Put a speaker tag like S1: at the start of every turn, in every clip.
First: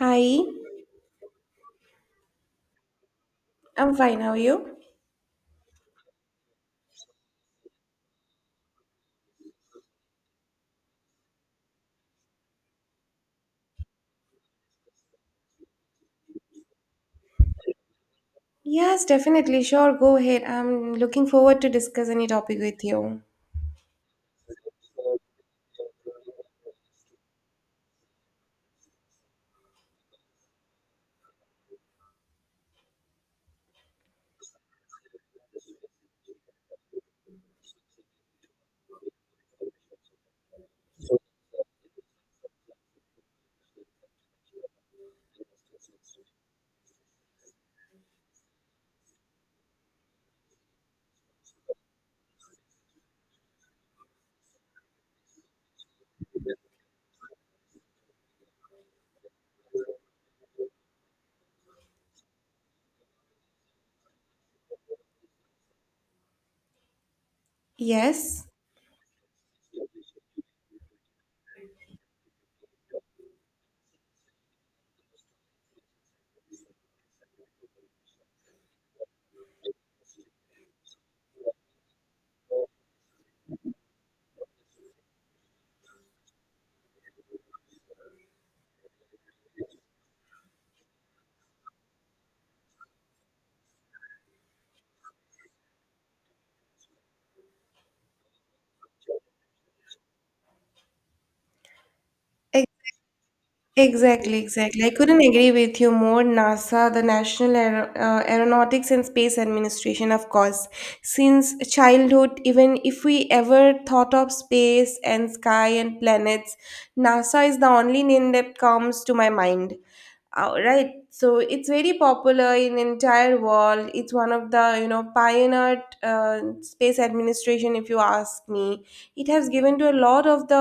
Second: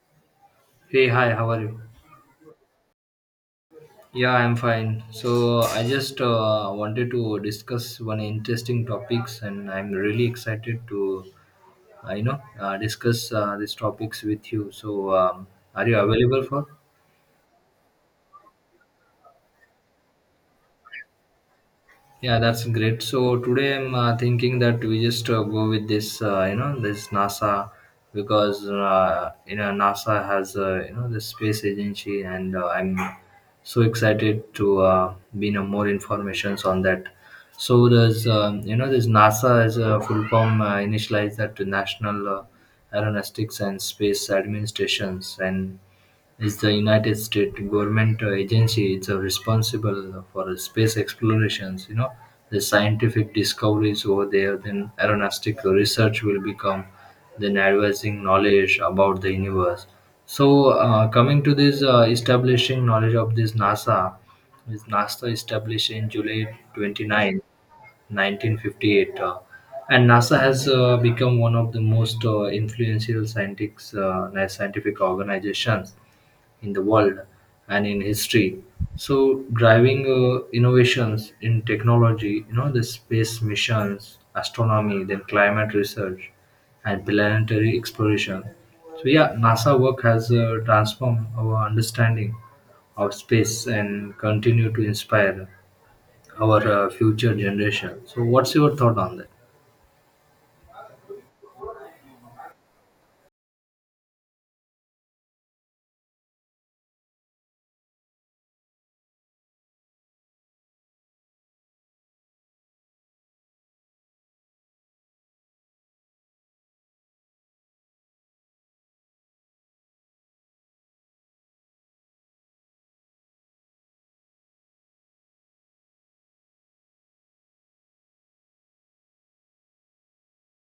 S1: Hi,
S2: Hey, hi, how are you?
S1: I'm fine. How
S2: Yeah,
S1: are
S2: I'm
S1: you?
S2: fine. So I just wanted to discuss one interesting topics, and I'm really excited to, discuss these topics with you. Are you available for?
S1: Yes, definitely. Sure, go ahead. I'm looking forward to discuss any
S2: Yeah,
S1: topic
S2: that's
S1: with
S2: great.
S1: you.
S2: So today I'm thinking that we just go with this, this NASA because you know NASA has you know the space agency, and I'm so excited to be know more informations on that. So there's you know this NASA is a full form initialized that to National Aeronautics and Space Administrations, and is the United States government agency. It's responsible for space explorations. You know, the scientific discoveries over there, then aeronautical research will become, then advancing knowledge about the universe. So, coming to this establishing knowledge of this NASA, is NASA established in July 29.
S1: Yes,
S2: 1958 and nasa has become one of the most influential scientific organizations in the world and in history, so driving innovations in technology, you know, the space missions, astronomy, then climate research and planetary exploration. So yeah, nasa work has transformed our understanding of space and continue to inspire our future generation. So what's your thought on that?
S1: e- exactly. I couldn't agree with you more. NASA, the National Aeronautics and Space Administration, of course. Since childhood, even if we ever thought of space and sky and planets, NASA is the only name that comes to my mind. Oh, right. So it's very popular in entire world. It's one of the pioneered space administration. If you ask me, it has given to a lot of the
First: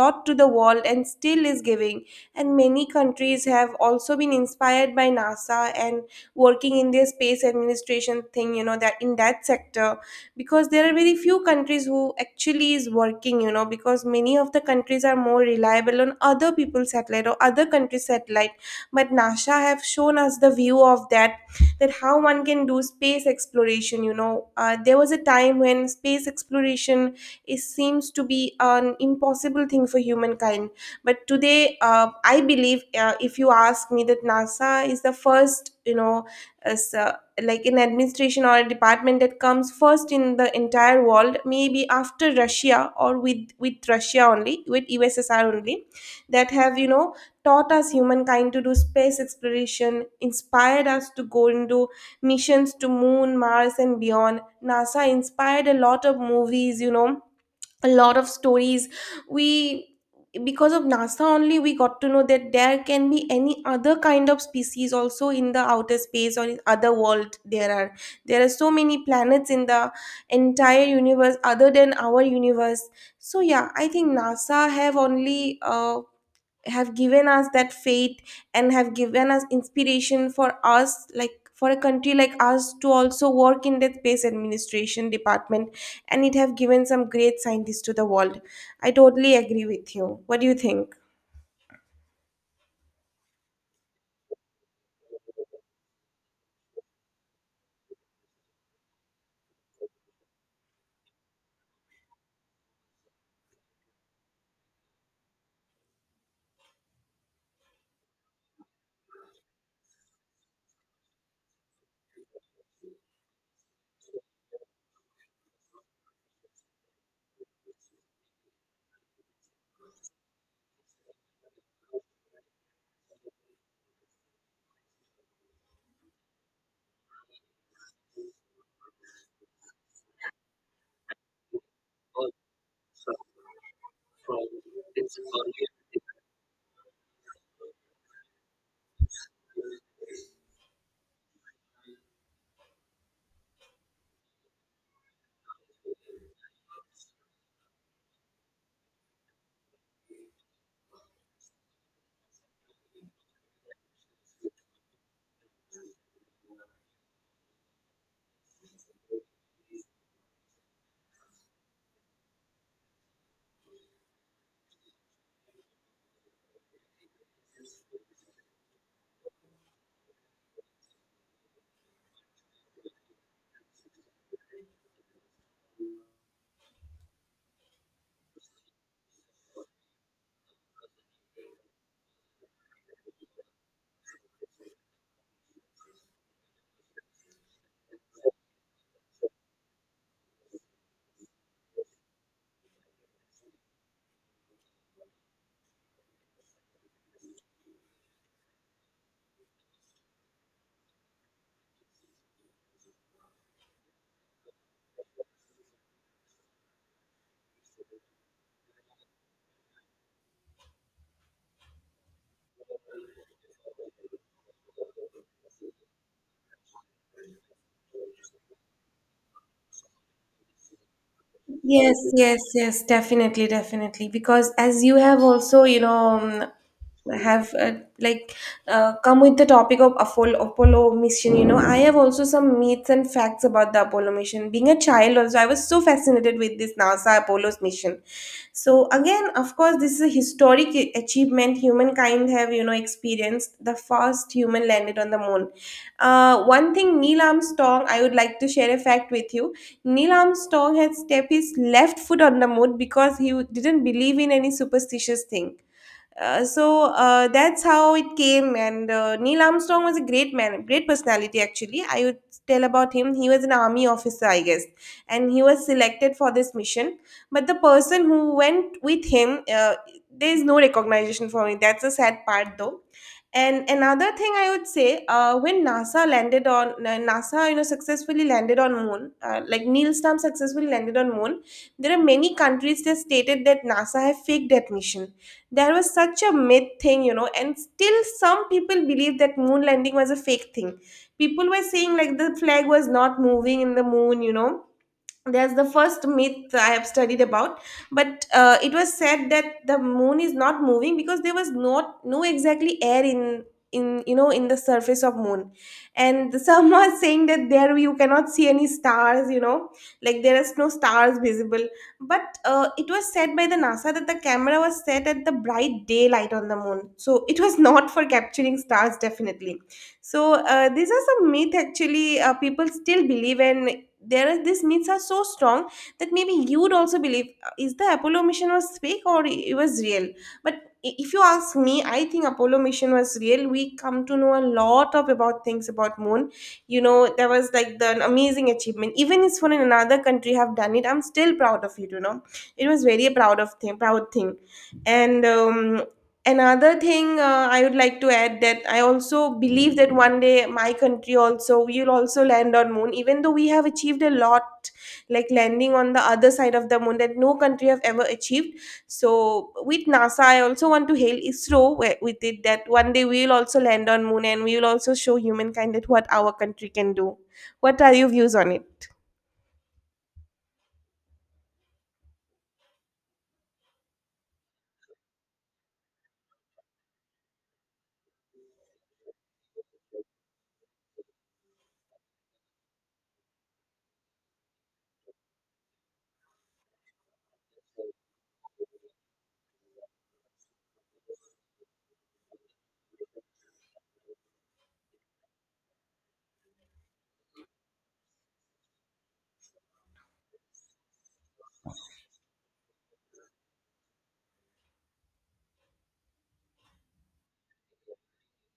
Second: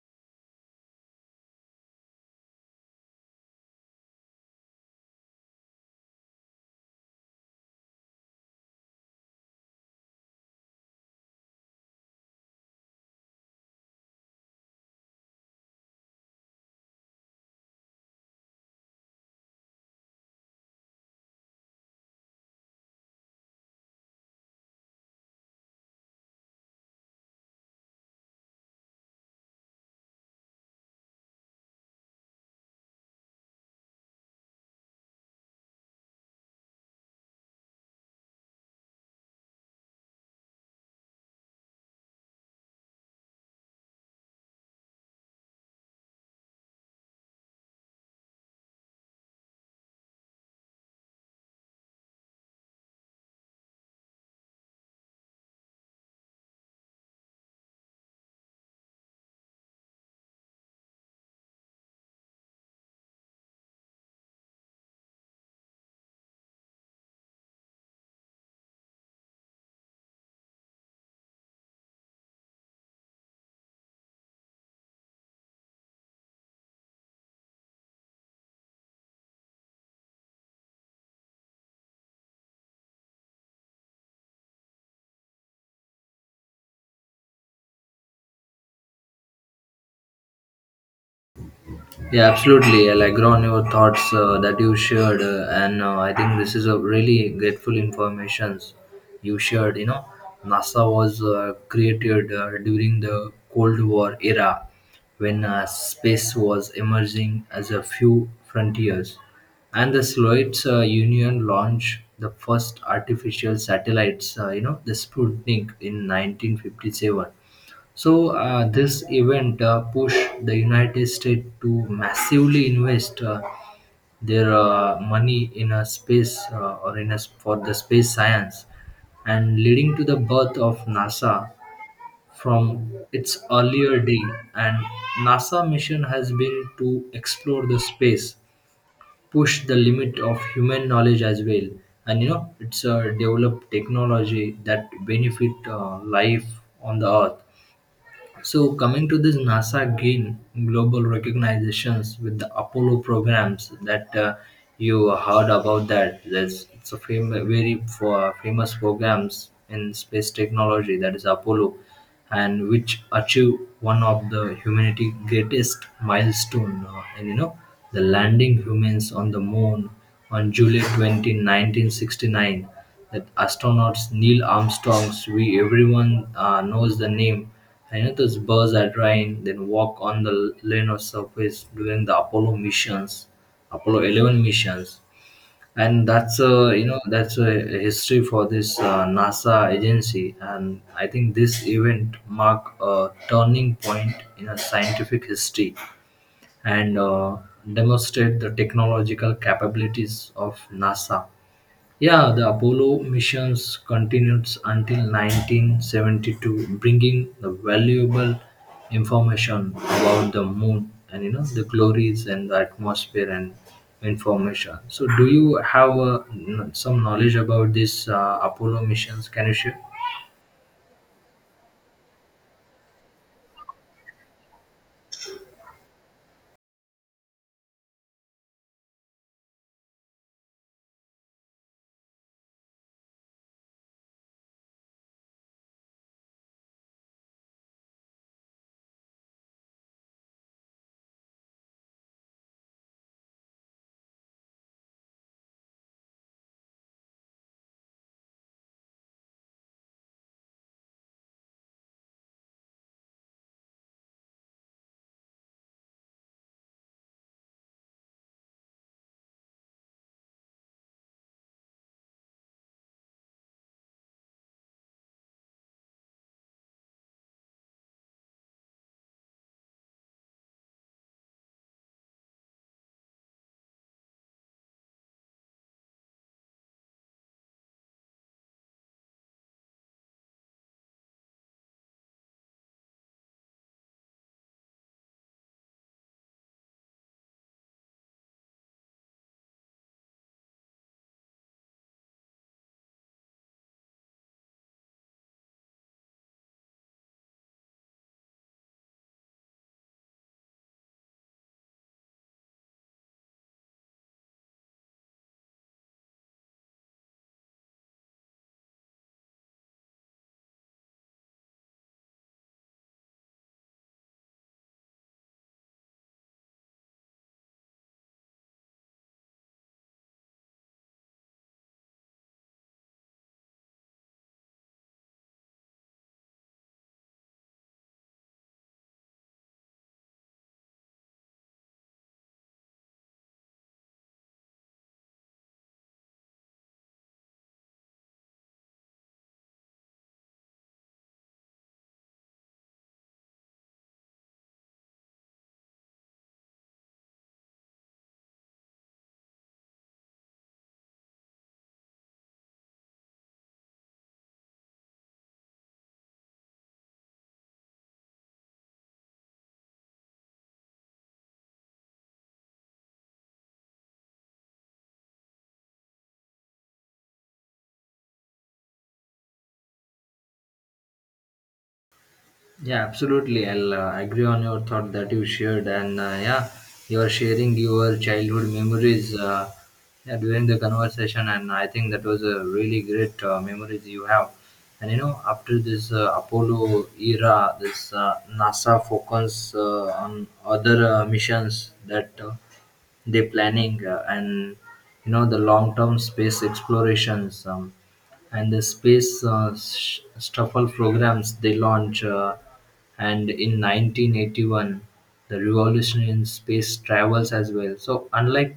S1: lot to the world and still is giving. And many countries have also been inspired by NASA and working in their space administration thing. You know that in that sector, because there are very few countries who actually is working. You know because many of the countries are more reliable on other people's satellite or other countries' satellite, but NASA have shown us the view of that, that how one can do space exploration. There was a time when space exploration is seems to be an impossible thing for humankind, but today I believe if you ask me that NASA is the first, you know as like an administration or a department that comes first in the entire world, maybe after Russia or with Russia only, with USSR only, that have, you know, taught us humankind to do space exploration, inspired us to go into missions to Moon, Mars, and beyond. NASA inspired a lot of movies, you know, a lot of stories. We, because of NASA only, we got to know that there can be any other kind of species also in the outer space or in other world. There are, there are so many planets in the entire universe other than our universe. So yeah, I think NASA have only have given us that faith and have given us inspiration for us, like for a country like us, to also work in the space administration department, and it have given some great scientists to the world. I totally agree with you. What do you think?
S2: Yeah, absolutely. I'll agree on your thoughts that you shared, and I think this is a really grateful information you shared. You know, NASA was created during the Cold War era, when space was emerging as a few frontiers, and the Soviet Union launched the first artificial satellites. You know, the Sputnik in 1957. So, this event pushed the United States to massively invest their money in a space or in a, s- for the space science, and leading to the birth of NASA from its earlier day. And NASA mission has been to explore the space, push the limit of human knowledge as well, and you know it's develop technology that benefit life on the Earth. So coming to this NASA gain global recognitions with the Apollo programs that you heard about that. That's it's a very for famous programs in space technology, that is Apollo, and which achieve one of the humanity greatest milestone, and you know the landing humans on the moon on July 20, 1969, that astronauts Neil Armstrong's "We everyone knows the name" Hiatus burst at Rhine, then walk on the lunar surface during the Apollo missions, Apollo 11 missions, and that's a you know that's a history for this NASA agency, and I think this event marked a turning point in a scientific history and demonstrate the technological capabilities of NASA. Yeah, the Apollo missions continued until 1972, bringing the valuable information about the moon and you know the glories and the atmosphere and information. So, do you have some knowledge about this Apollo missions? Can you share?
S1: Yes, yes, yes, definitely, definitely. Because as you have also, you know, have like come with the topic of Apollo, Apollo mission, you know, I have also some myths and facts about the Apollo mission. Being a child, also, I was so fascinated with this NASA Apollo's mission. So again, of course, this is a historic achievement humankind have, you know, experienced. The first human landed on the moon. One thing, Neil Armstrong, I would like to share a fact with you. Neil Armstrong had stepped his left foot on the moon because he didn't believe in any superstitious thing. That's how it came. And Neil Armstrong was a great man, great personality actually. I would tell about him. He was an army officer, I guess, and he was selected for this mission. But the person who went with him, there is no recognition for me. That's a sad part, though. And another thing I would say, when NASA landed on NASA, you know, successfully landed on Moon, like Neil Armstrong successfully landed on Moon. There are many countries that stated that NASA have faked that mission. There was such a myth thing, you know, and still some people believe that moon landing was a fake thing. People were saying like the flag was not moving in the moon, you know, there's the first myth I have studied about, but it was said that the moon is not moving because there was not no exactly air in, you know, in the surface of moon, and some are saying that there you cannot see any stars, you know, like there is no stars visible. But it was said by the NASA that the camera was set at the bright daylight on the moon, so it was not for capturing stars definitely. So these are some myth actually. People still believe in, there are these myths are so strong that maybe you would also believe is the Apollo mission was fake or it was real. But if you ask me, I think Apollo mission was real. We come to know a lot of about things about moon. You know, there was like the an amazing achievement even if for another country have done it, I'm still proud of it, you know. It was very proud of thing, proud thing. And Another thing, I would like to add that I also believe that one day my country also will also land on moon, even though we have achieved a lot, like landing on the other side of the moon that no country have ever achieved. So with NASA I also want to hail ISRO with it, that one day we will also land on moon and we will also show humankind that what our country can do. What are your views on it?
S2: Yeah, absolutely. I'll agree on your thought that you shared, and you are sharing your childhood memories yeah, during the conversation, and I think that was a really great memories you have. And you know, after this Apollo era, this NASA focus on other missions that the planning and you know the long term space explorations, and the space shuffle programs they launch and in 1981, the revolution in space travels as well. So unlike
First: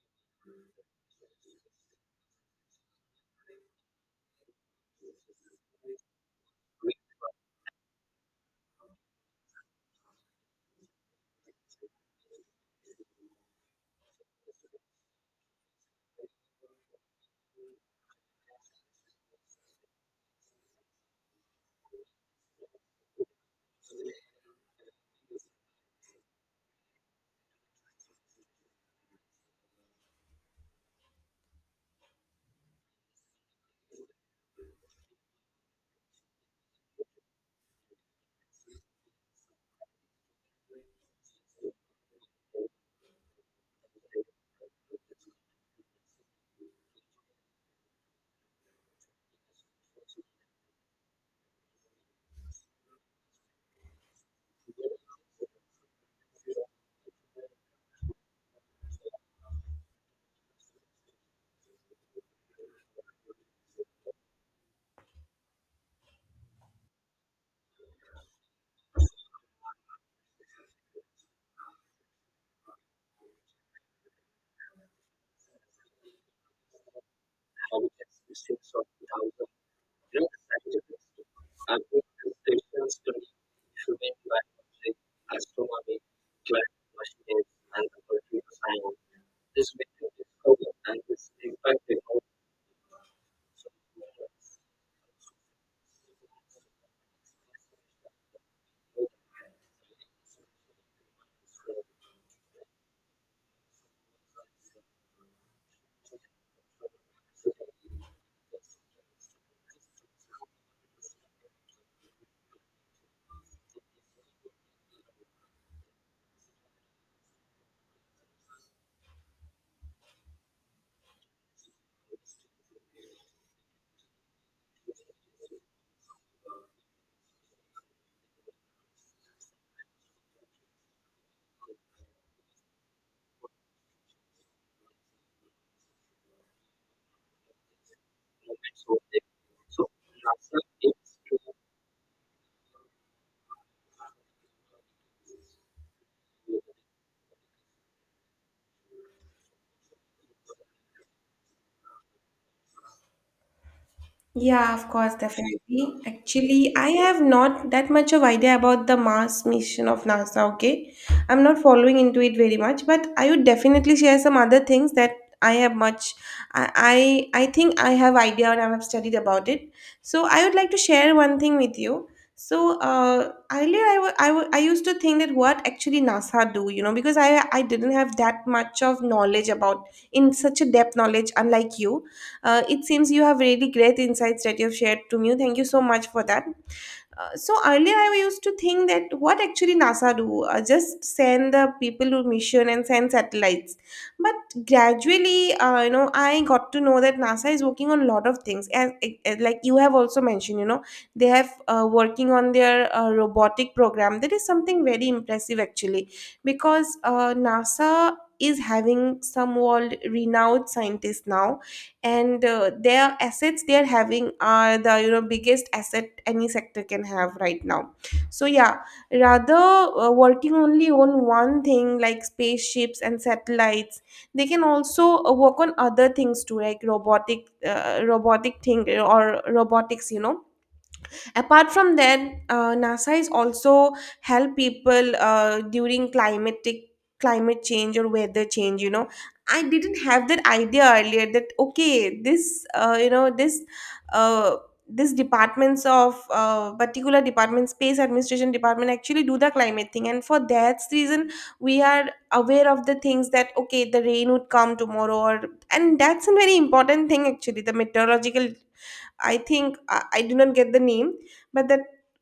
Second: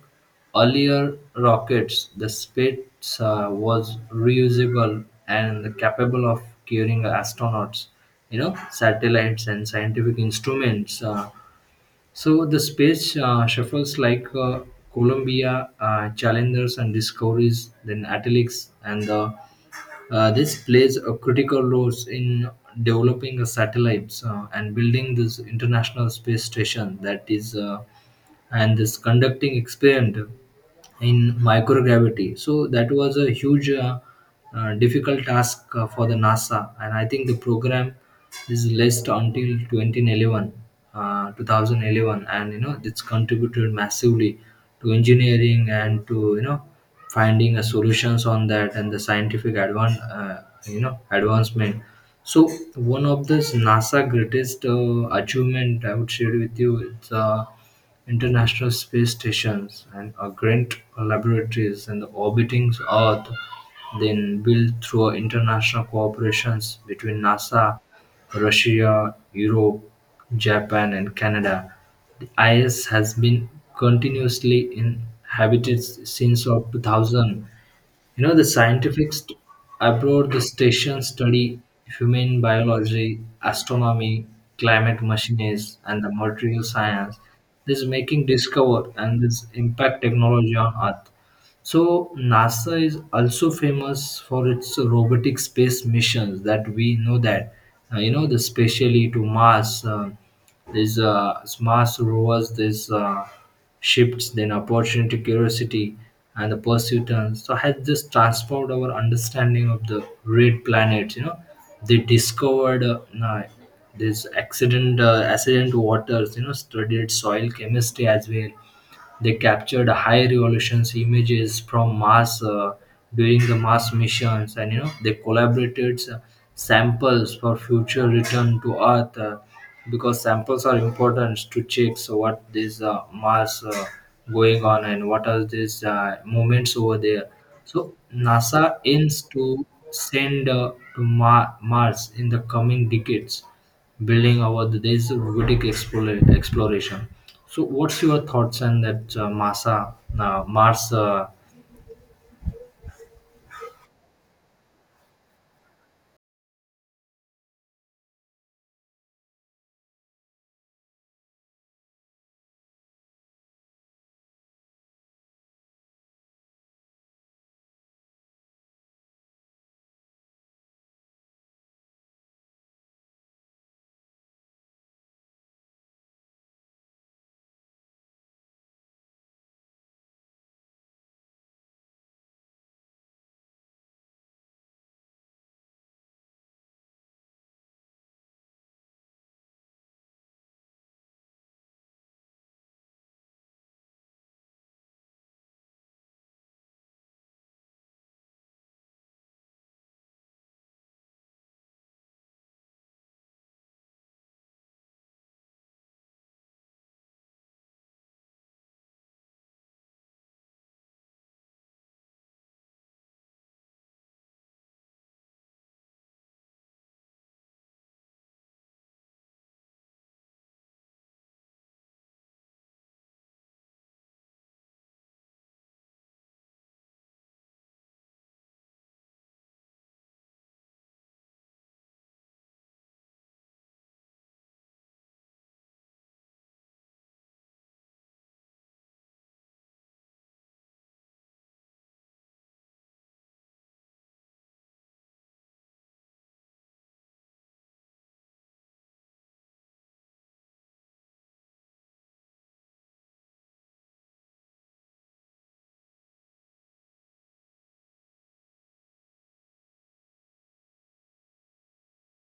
S2: earlier rockets, the space was reusable and capable of carrying astronauts, you know, satellites and scientific instruments. So the space shuffles like Columbia, Challengers, and Discoveries, then Atelics, and this plays a critical role in developing a satellites and building this international space station, that is and this conducting experiment in microgravity. So that was a huge, difficult task for the NASA, and I think the program is list until 2011, 2011, and you know it's contributed massively to engineering and to you know finding a solutions on that and the scientific you know advancement. So one of the NASA greatest achievement I would share with you is. International Space stations and Grant Laboratories and the orbiting Earth, then built through international cooperations between NASA, Russia, Europe, Japan and Canada. The ISS has been continuously inhabited since of 2000. You know, the scientifics abroad the station study human biology, astronomy, climate machines, and the material science. This making discover and this impact technology on Earth. So NASA is also famous for its robotic space missions that we know that you know the specially to Mars. There's Mars rovers, there's shifts, then Opportunity, Curiosity, and the Perseverance. So has just transformed our understanding of the red planet. You know, they discovered this accident, accident waters. You know, studied soil chemistry as well, they captured high resolutions images from Mars during the Mars missions, and you know they collaborated samples for future return to Earth because samples are important to check, so what is Mars going on and what are these movements over there. So NASA aims to send Mars in the coming decades, building over the days of Vedic exploration. So, what's your thoughts on that Mars
S1: Yeah, of course, definitely. Actually, I have not that much of idea about the Mars mission of NASA, okay? I'm not following into it very much, but I would definitely share some other things that I have much. I think I have idea and I have studied about it. So I would like to share one thing with you. So earlier I used to think that what actually NASA do, you know, because I didn't have that much of knowledge about, in such a depth knowledge unlike you. It seems you have really great insights that you've shared to me. Thank you so much for that. So earlier I used to think that what actually NASA do, just send the people to mission and send satellites. But gradually, you know, I got to know that NASA is working on a lot of things. As like you have also mentioned, you know, they have working on their robotic program. That is something very impressive actually, because NASA is having some world renowned scientists now, and their assets they are having are the, you know, biggest asset any sector can have right now. So yeah, rather working only on one thing like spaceships and satellites, they can also work on other things too, like robotic thing or robotics, you know. Apart from that, NASA is also help people during climatic, climate change or weather change, you know. I didn't have that idea earlier that okay this, this uh, this departments of particular department, space administration department, actually do the climate thing, and for that reason we are aware of the things that okay the rain would come tomorrow or, and that's a very important thing actually. The meteorological, I think I do not get the name, but that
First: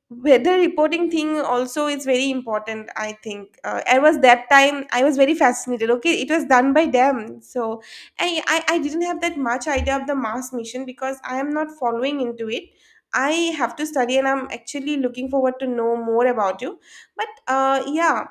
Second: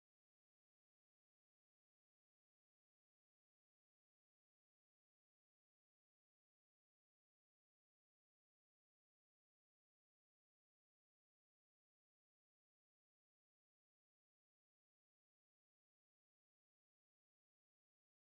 S1: weather reporting thing also is very important. I think I was that time I was very fascinated. Okay, it was done by them, so I didn't have that much idea of the Mars mission because I am not following into it. I have to study, and I'm actually looking forward to know more about you. But yeah,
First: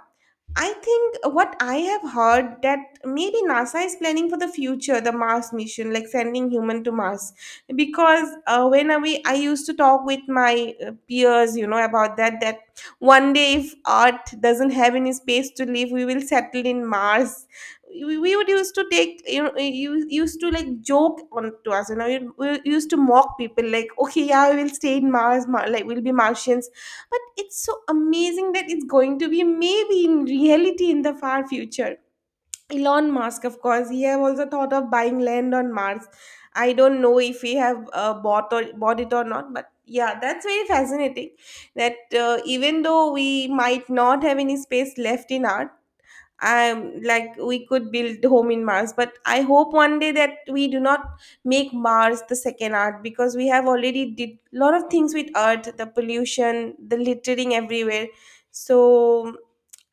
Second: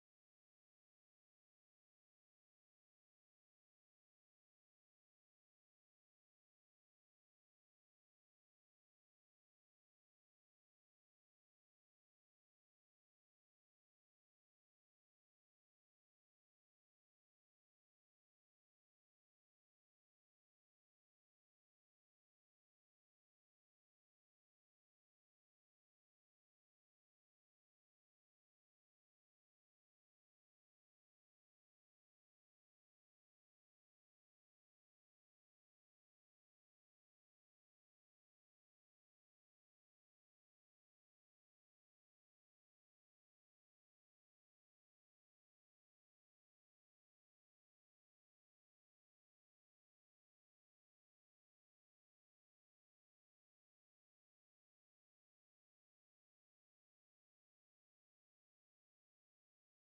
S1: I think what I have heard that maybe NASA is planning for the future, the Mars mission, like sending human to Mars. Because I used to talk with my peers, you know, about that, that one day if Earth doesn't have any space to live, we will settle in Mars. We would used to take, you know, you used to like joke on to us, you know, we used to mock people like, okay, yeah, we will stay in Mars, like we'll be Martians, but it's so amazing that it's going to be maybe in reality in the far future. Elon Musk, of course, he have also thought of buying land on Mars. I don't know if he have bought or bought it or not, but yeah, that's very fascinating. That even though we might not have any space left in Earth, I'm like we could build home in Mars, but I hope one day that we do not make Mars the second Earth, because we have already did a lot of things with Earth, the pollution, the littering everywhere. So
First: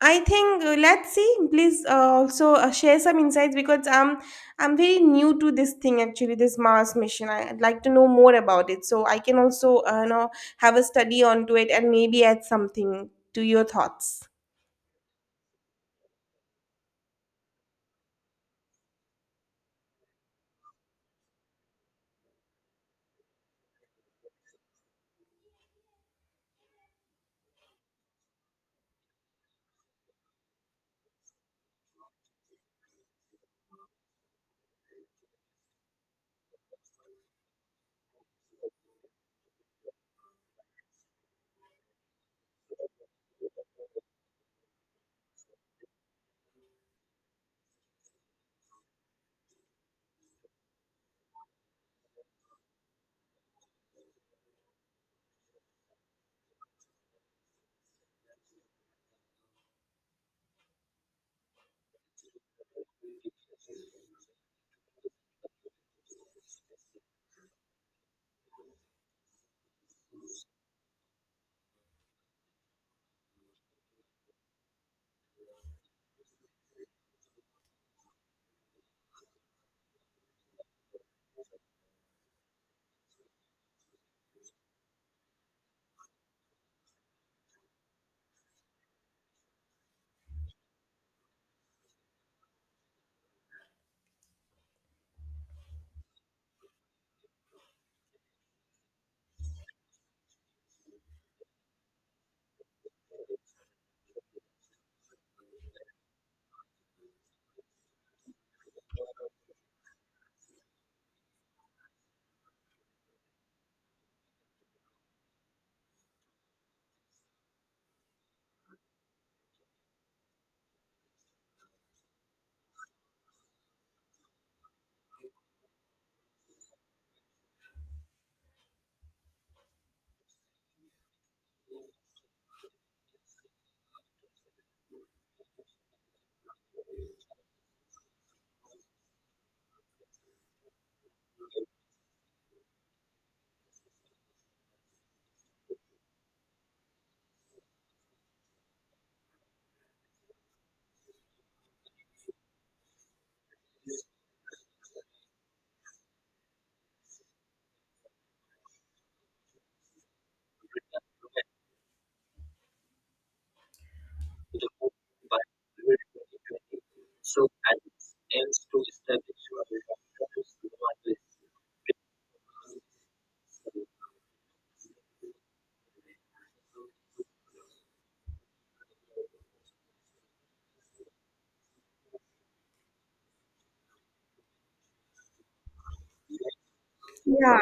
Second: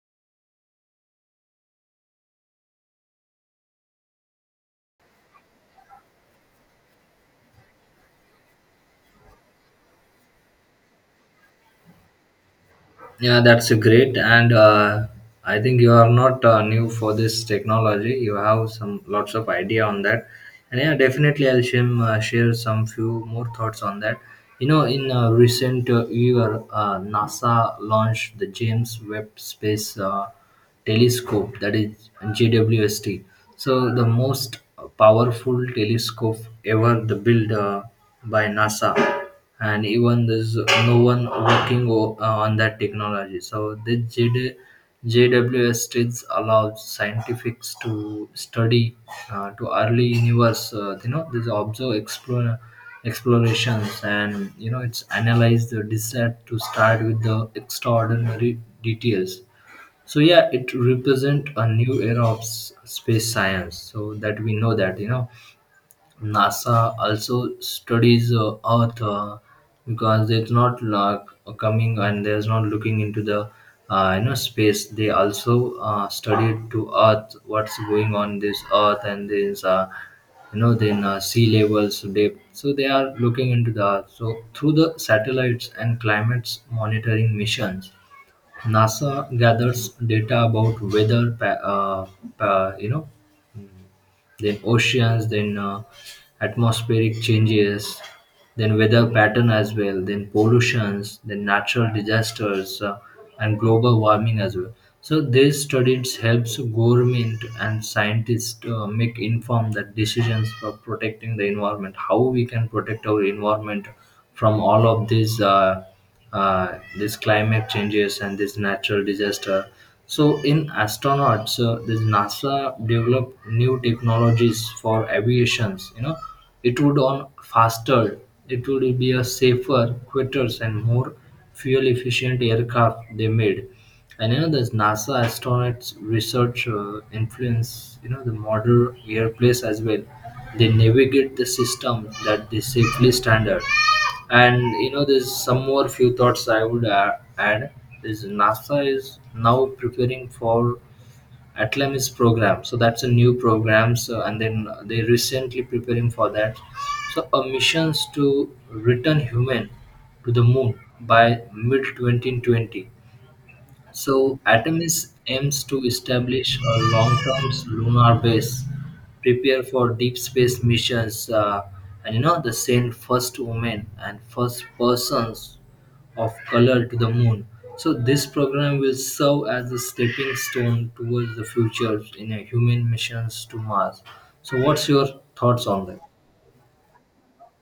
S1: I think, let's see. Please also share some insights because I'm very new to this thing actually, this Mars mission. I, would like to know more about it, so I can also, have a study onto it and maybe add something
S2: Yeah,
S1: to your
S2: that's a great.
S1: thoughts.
S2: And I think you are not new for this technology. You have some lots of idea on that. And yeah, definitely I'll share some few more thoughts on that. You know, in recent year, NASA launched the James Webb Space Telescope, that is JWST. So the most powerful telescope ever the built by NASA, and even there's no one working on that technology. So the JD, states allows scientists to study to early universe. You know, this observe explore explorations, and you know it's analyze the desire to start with the extraordinary details. So yeah, it represent a new era of space science. So that we know that you know NASA also studies Earth because it's not like coming and there's not looking into the you know space. They also study to Earth what's going on this Earth, and there's you know then sea levels depth. So they are looking into the Earth. So through the satellites and climate's monitoring missions, NASA gathers data about weather, you know then oceans, then atmospheric changes, then weather pattern as well, then pollutions, then natural disasters, and global warming as well. So these studies helps government and scientists make informed that decisions for protecting the environment. How we can protect our environment from all of these climate changes and this natural disaster. So in astronauts, this NASA developed new technologies for aviations. You know, it would on faster, it would be a safer, quicker, and more fuel efficient aircraft they made. And you know, this NASA astronauts research influence you know the modern airplanes as well. They navigate the system that they safely standard, and you know there's some more few thoughts I would add is nasa is now preparing for atlamis program. So that's a new program, so and then they recently preparing for that, so a missions to return human to the moon by mid 2020. So, Artemis aims to establish a long term lunar base, prepare for deep space missions, and you know, the send first women and first persons of color to the moon. So, this program will serve as a stepping stone towards the future in a human missions to Mars. So, what's your thoughts on that?
S1: Yeah,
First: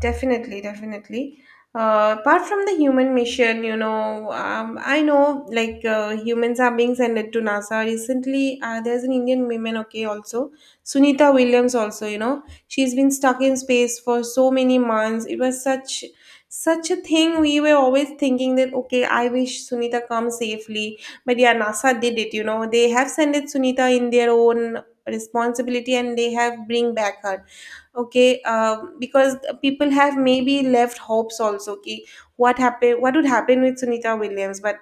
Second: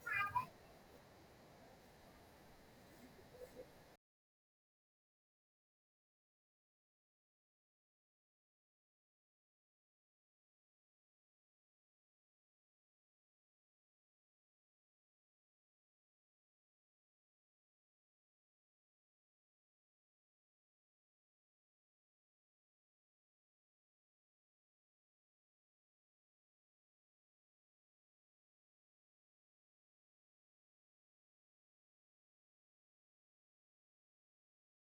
S1: definitely, definitely. Apart from the human mission, you know, I know humans are being sent to NASA recently. There's an Indian woman, okay, also Sunita Williams, also, you know, she's been stuck in space for so many months. It was such a thing. We were always thinking that okay, I wish Sunita comes safely, but yeah, NASA did it. You know, they have sent it Sunita in their own responsibility, and they have bring back her. Okay, because people have maybe left hopes also. Okay, what happened, what would happen with Sunita Williams? But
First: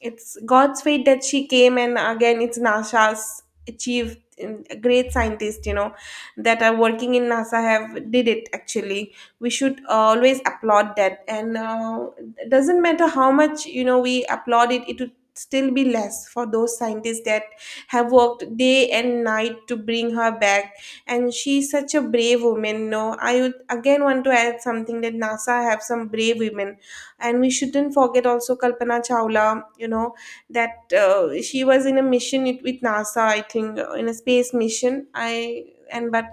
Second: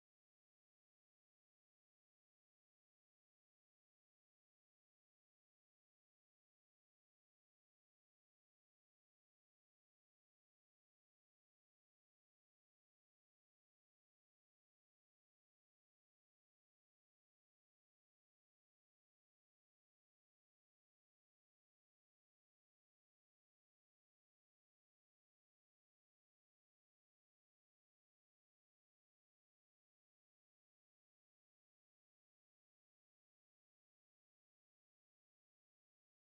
S1: it's God's fate that she came, and again it's NASA's achieved. Great scientists, you know, that are working in NASA have did it actually. We should always applaud that, and it doesn't matter how much you know we applaud it, it would still be less for those scientists that have worked day and night to bring her back. And she's such a brave woman. No, I would again want to add something, that NASA have some brave women, and we shouldn't forget also Kalpana Chawla, you know, that she was in a mission it- with NASA, I think, in a space mission, I. And but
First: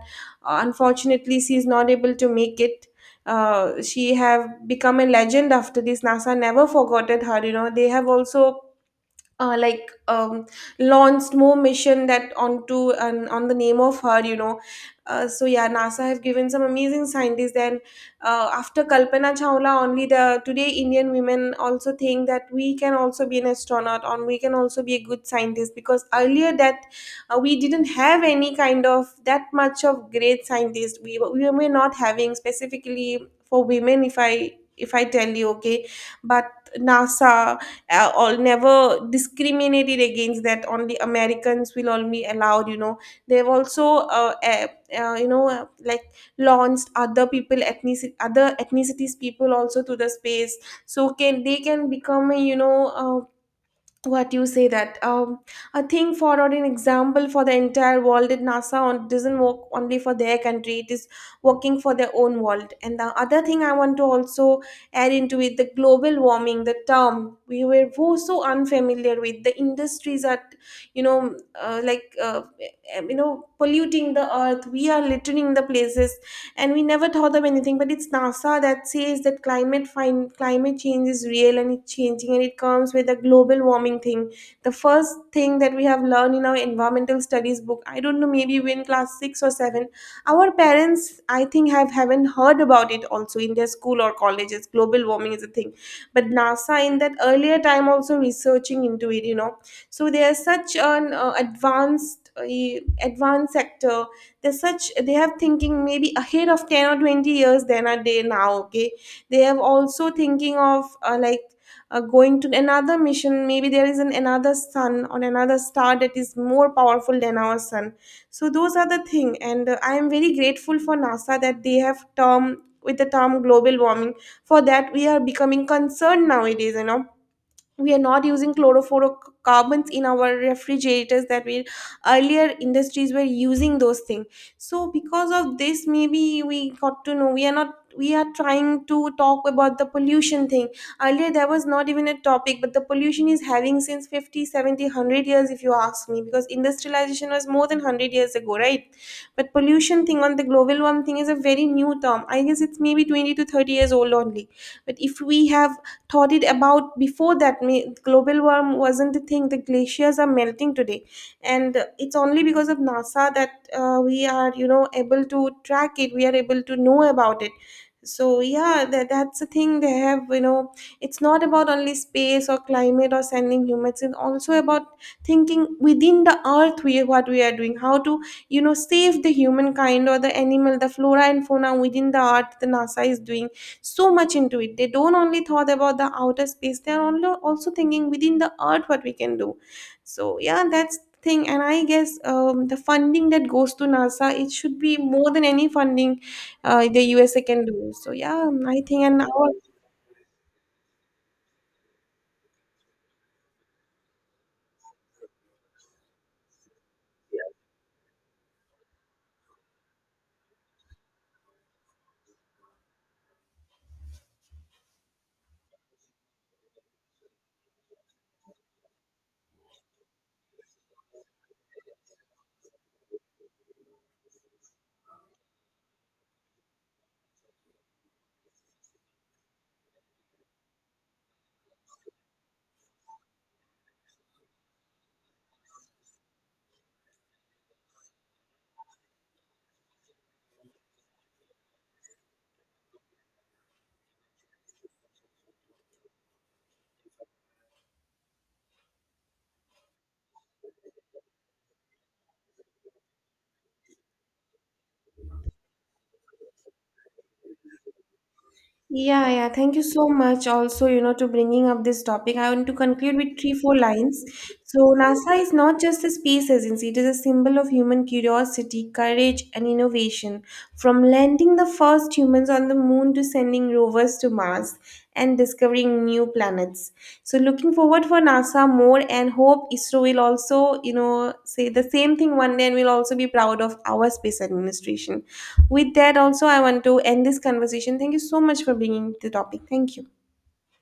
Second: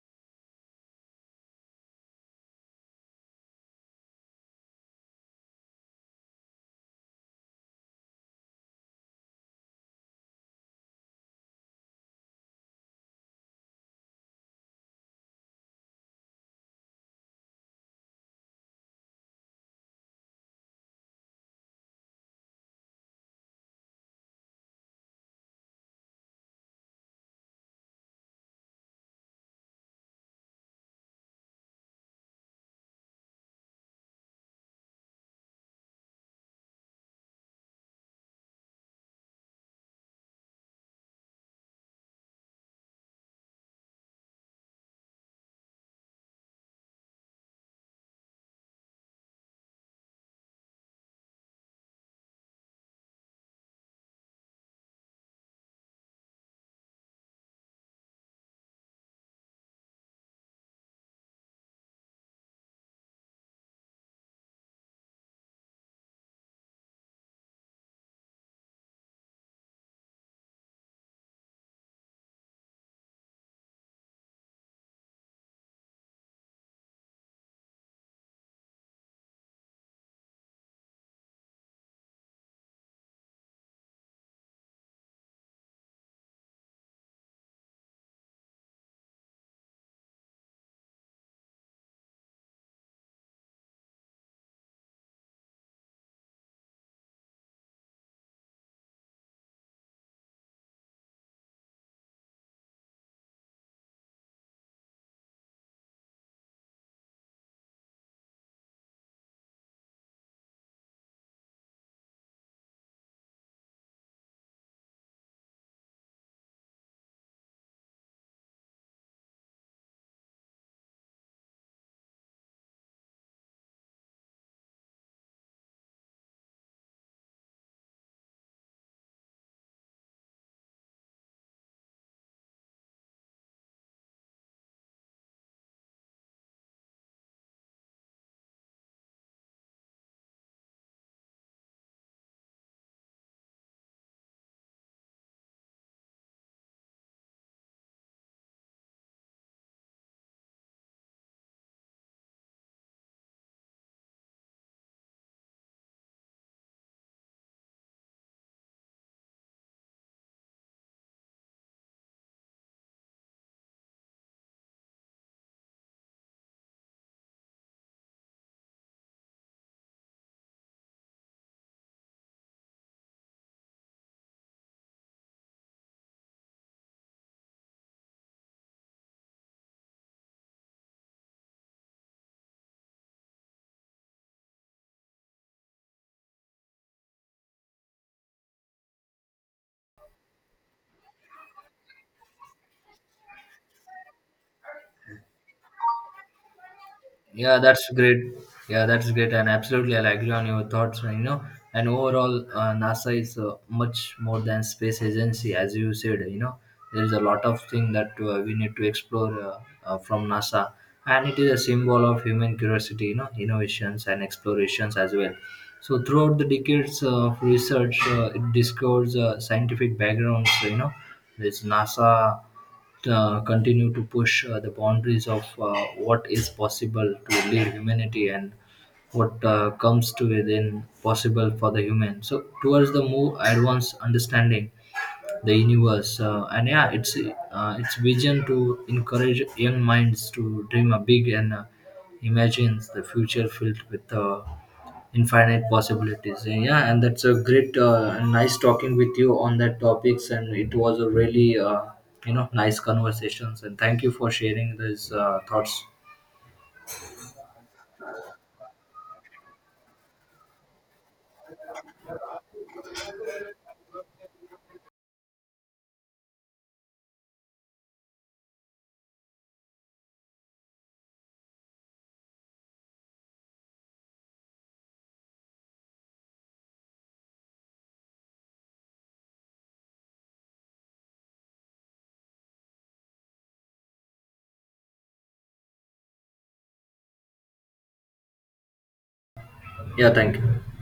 S1: unfortunately she is not able to make it. She have become a legend after this. NASA never forgotten her, you know, they have also uh, like um, launched more mission that onto and on the name of her, you know. So yeah, NASA have given some amazing scientists. And after Kalpana Chawla only the today Indian women also think that we can also be an astronaut or we can also be a good scientist. Because earlier that we didn't have any kind of that much of great scientist, we were not having specifically for women, if I tell you, okay. But NASA all never discriminated against that only Americans will only allowed, you know. They've also uh, you know uh, like launched other people ethnic other ethnicities people also to the space. So can they can become a, you know what you say that a thing for or an example for the entire world, that NASA on, doesn't work only for their country, it is working for their own world. And the other thing I want to also add into it, the global warming, the term we were so unfamiliar with. The industries are, you know, uh, like uh, polluting the earth, we are littering the places, and we never thought of anything. But it's NASA that says that climate change is real and it's changing, and it comes with a global warming thing. The first thing that we have learned in our environmental studies book, I don't know, maybe we in class 6 or 7. Our parents, I think, have haven't heard about it also in their school or colleges, global warming is a thing. But NASA in that earlier time also researching into it, you know. So they are such an advanced sector. They're such they have thinking maybe ahead of 10 or 20 years than are they now, okay. They have also thinking of going to another mission. Maybe there is an another sun on another star that is more powerful than our sun. So those are the thing. And I am very grateful for NASA, that they have term with the term global warming, for that we are becoming concerned nowadays, you know. We are not using chlorofluorocarbons in our refrigerators that we, earlier industries were using those things. So because of this, maybe we got to know. We are not, we are trying to talk about the pollution thing. Earlier there was not even a topic, but the pollution is having since 50, seventy, one hundred years, if you ask me, because industrialization was more than 100 years ago, right? But pollution thing on the global warming thing is a very new term, I guess. It's maybe 20 to 30 years old only. But if we have thought it about before that, global warm wasn't the thing. The glaciers are melting today, and it's only because of NASA that we are, you know, able to track it, we are able to know about it. So yeah, that's the thing they have, you know. It's not about only space or climate or sending humans, it's also about thinking within the earth, we what we are doing, how to, you know, save the humankind or the animal, the flora and fauna within the earth. The NASA is doing so much into it. They don't only thought about the outer space, they're only also thinking within the earth what we can do. So yeah, that's the thing. And I guess the funding that goes to NASA, it should be more than any funding the USA
S2: Yeah,
S1: can
S2: that's
S1: do. So
S2: great.
S1: yeah, I
S2: Yeah,
S1: think
S2: that's
S1: and
S2: great, and
S1: our.
S2: absolutely, I agree on your thoughts. You know, and overall, NASA is much more than space agency, as you said. You know, there is a lot of thing that we need to explore from NASA, and it is a symbol of human curiosity. You know, innovations and explorations as well. So throughout the decades of research, it discovers scientific backgrounds. You know, there's NASA continue to push the boundaries of what is possible to lead humanity and what comes to within possible for the human. So, towards the more advanced understanding the universe and yeah it's its vision to encourage young minds to dream a big and imagine the future filled with infinite possibilities. And yeah, and that's a great and nice talking with you on that topics, and it was a really you know nice conversations, and thank you for sharing these thoughts.
S1: Yeah, yeah. Thank you so much also, you know, to bringing up this topic. I want to conclude with three, four lines. So, NASA is not just a space agency, it is a symbol of human curiosity, courage, and innovation. From landing the first humans on the moon to sending rovers to Mars, and discovering new planets. So looking forward for NASA more, and hope ISRO will also, you know, say the same thing one day, and we'll also be proud of our space administration. With that also I want to end this conversation. Thank you so much for bringing the topic. Thank you.
S2: Yeah, thank you.